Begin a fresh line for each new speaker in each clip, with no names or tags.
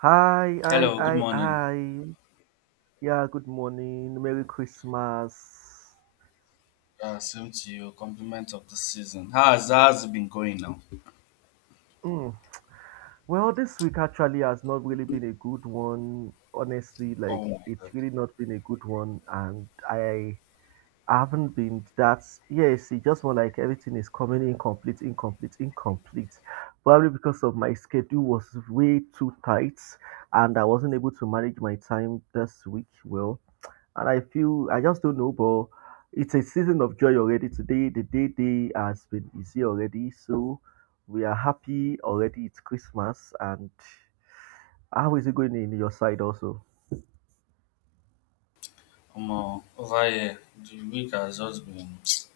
Hi, hi,
Hello, good
hi,
morning.
hi. Yeah, good morning. Merry Christmas.
Yeah, same to you. Compliment of the season. How's it been going now?
Mm. Well, this week actually has not really been a good one. Honestly, like
Oh my god.
it's really not been a good one, and I haven't been that. Yes, it's just more like everything is coming incomplete, incomplete, incomplete. Probably because of my schedule was way too tight, and I wasn't able to manage my time this week well. And I feel I just don't know, but it's a season of joy already. Today, the day has been easy already, so we are happy already. It's Christmas, and how is it going in your side also?
I'm over here. The week has just been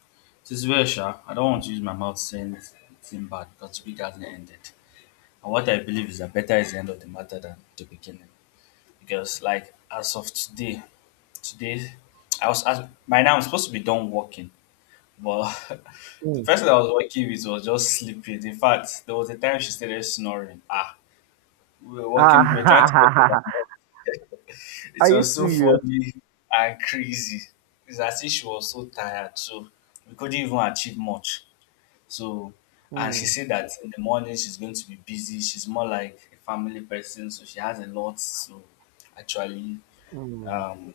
this very sharp. I don't want to use my mouth saying anything bad because the week hasn't ended. And what I believe is that better is the end of the matter than the beginning. Because like as of today, today I was by now I'm supposed to be done working, but the
Mm.
person I was working with was just sleeping. In fact, there was a time she started snoring. Ah, we were trying to work overnight. It
Are you
was so
serious?
funny and crazy. It's as if she was so tired, so we couldn't even achieve much. So, and she
Mm,
said that in the morning she's going to be busy. She's more like a family person, so she has a lot to actually
mm,
um,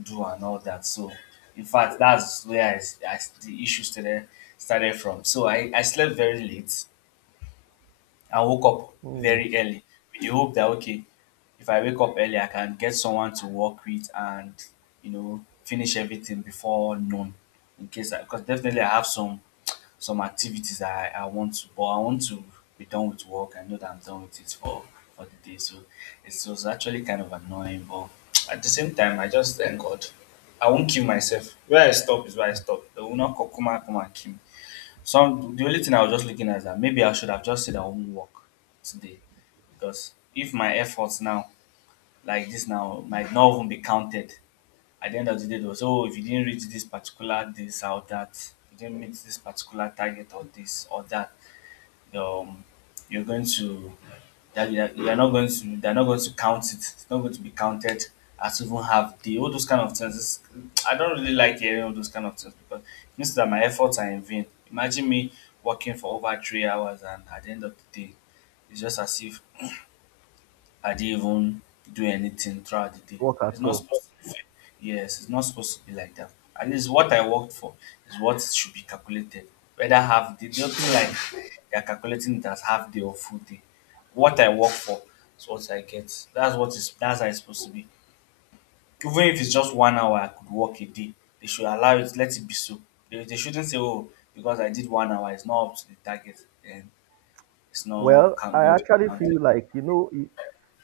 do and all that. So, in fact, that's where I the issue started from. So I slept very late. I woke up
mm.
very early with the hope that okay, if I wake up early, I can get someone to work with and you know finish everything before noon. In case because definitely I have some activities I want to, but I want to be done with work. I know that I'm done with it for the day, so it was actually kind of annoying. But at the same time, I just thank God. I won't kill myself. Where I stop is where I stop. They will not come and kill me. Some the only thing I was just looking at is that maybe I should have just said I won't work today, because if my efforts now like this now might not even be counted at the end of the day though. So if you didn't reach this particular this or that, you didn't meet this particular target or this or that, um, you're going to you are not going to they're not going to count it. It's not going to be counted as even half day. All those kind of things. It's, I don't really like hearing all those kind of things because it means that my efforts are in vain. Imagine me working for over 3 hours and at the end of the day, it's just as if I didn't even do anything throughout the day.
Work at
It's not supposed to be fair. Yes, it's not supposed to be like that. At least what I worked for is what should be calculated. Whether half day, nothing like
all.
they're calculating it as half day or full day. What I work for is what I get. That's what is that's how it's supposed to be. Even if it's just 1 hour I could work a day, they should allow it, let it be so. They shouldn't say, Oh, because I did 1 hour, it's not up to the target and it's not
Well,
can't
I
go to the
actually
counted.
feel like you know, you,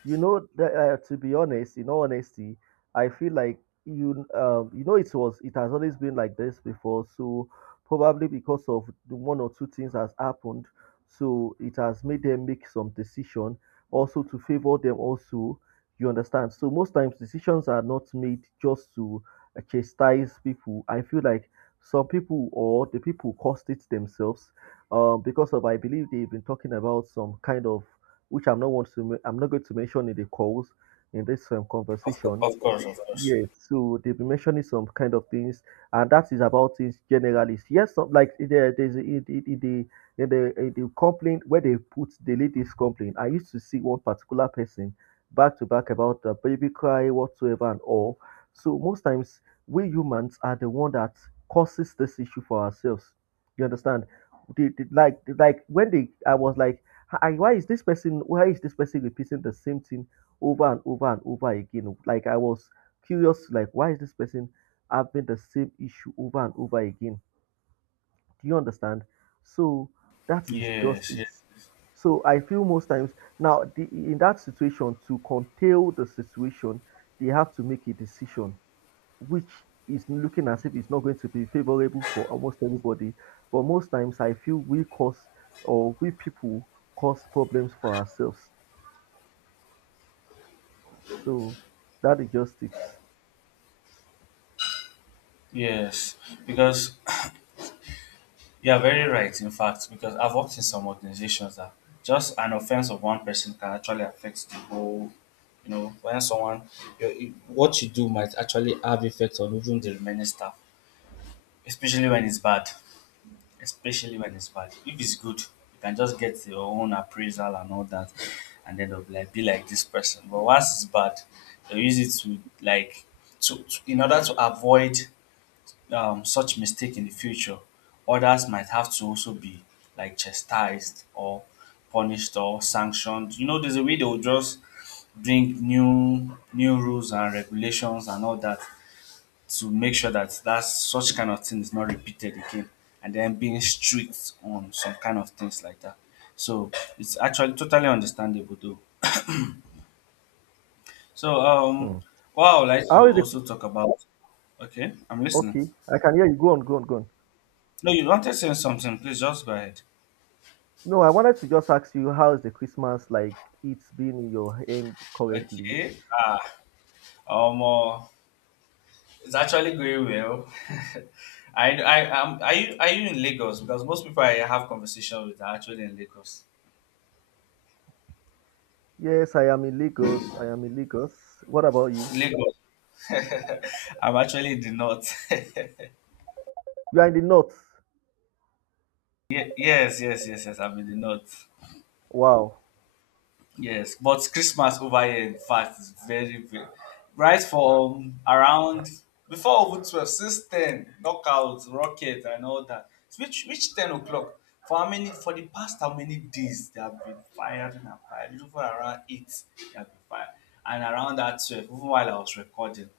you know that to be honest, in all honesty, I feel like you you know it was it has always been like this before. So probably because of the one or two things has happened, so it has made them make some decision also to favor them also. You understand? So most times decisions are not made just to chastise people. I feel like some people or the people caused it themselves because of I believe they've been talking about some kind of which I'm not going to mention in the calls in this
Of course,
conversation.
of course, of course.
Yes, so they've been mentioning some kind of things, and that is about things generally. Yes, some, like in the complaint where they put the ladies complaint. I used to see one particular person back to back about the baby cry whatsoever and all. So most times we humans are the one that causes this issue for ourselves. You understand? Like when they I was like, "Ah, why is this person repeating the same thing over and over and over again?" Like I was curious, like why is this person having the same issue over and over again? Do you understand? So that is just
Yes,
it.
yes,
So I feel most times now, in that situation, to curtail the situation, they have to make a decision which is looking as if it's not going to be favorable for almost everybody. But most times I feel we cause, or we people cause problems for ourselves. So that is just it.
yes. Because you're very right, in fact, because I've worked in some organizations that just an offense of one person can actually affect the whole. You know, when someone, your what you do might actually have effect on even the remaining staff, especially when it's bad. Especially when it's bad. If it's good, you can just get your own appraisal and all that, and then they'll be like this person. But once it's bad, they use it to like to in order to avoid such mistake in the future, others might have to also be like chastised or punished or sanctioned. You know, there's a way they will just bring new rules and regulations and all that to make sure that such kind of thing is not repeated again, and then being strict on some kind of things like that. So it's actually totally understandable though. So
Hmm.
what I would like to
How is it?
also talk about. Okay, I'm listening.
Okay, I can hear you. Go on, go on, go on.
No, you wanted to say something, please just go ahead.
No, I wanted to just ask you, how is the Christmas like it's been in your end currently?
Okay. Um, uh, it's actually going well. Are you, in Lagos? Because most people I have conversations with are actually in Lagos.
Yes, I am in Lagos. I am in Lagos. What about you?
Lagos. I'm actually in the north.
You are in the north.
Yes, yes, yes, yes. I'm in the north.
Wow.
Yes, but Christmas over here, in fact, is very, very. Right from around before over 12, since 10, knockout, rocket, and all that. So which 10 o'clock? For how many days they have been firing and firing? Even around 8, they have been firing. And around that 12, even while I was recording.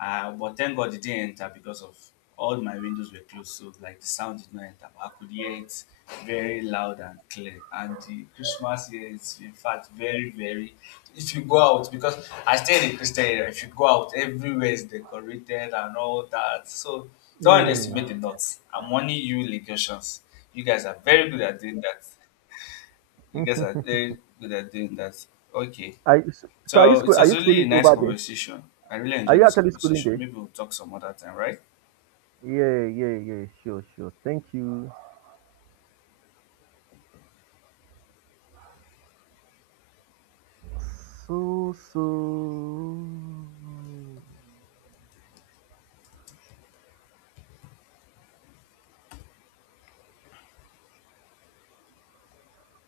But thank God it didn't enter because of all my windows were closed, so like the sound did not enter. But I could hear it very loud and clear. And the Christmas here is in fact very, very. If you go out, because I stay in a Christian area, if you go out, everywhere is decorated and all that. So don't
Hmm.
underestimate the nuts. I'm warning you, Lagosians. You guys are very good at doing that. You guys are very good at doing that. Okay.
I. So are you
So it
are
was
you
really a
schooling
nice
over there?
conversation. I really
Are
enjoyed
you
this
actually schooling
conversation.
there?
Maybe we'll talk some other time, right?
Yeah, yeah, yeah. Sure, sure. Thank you. So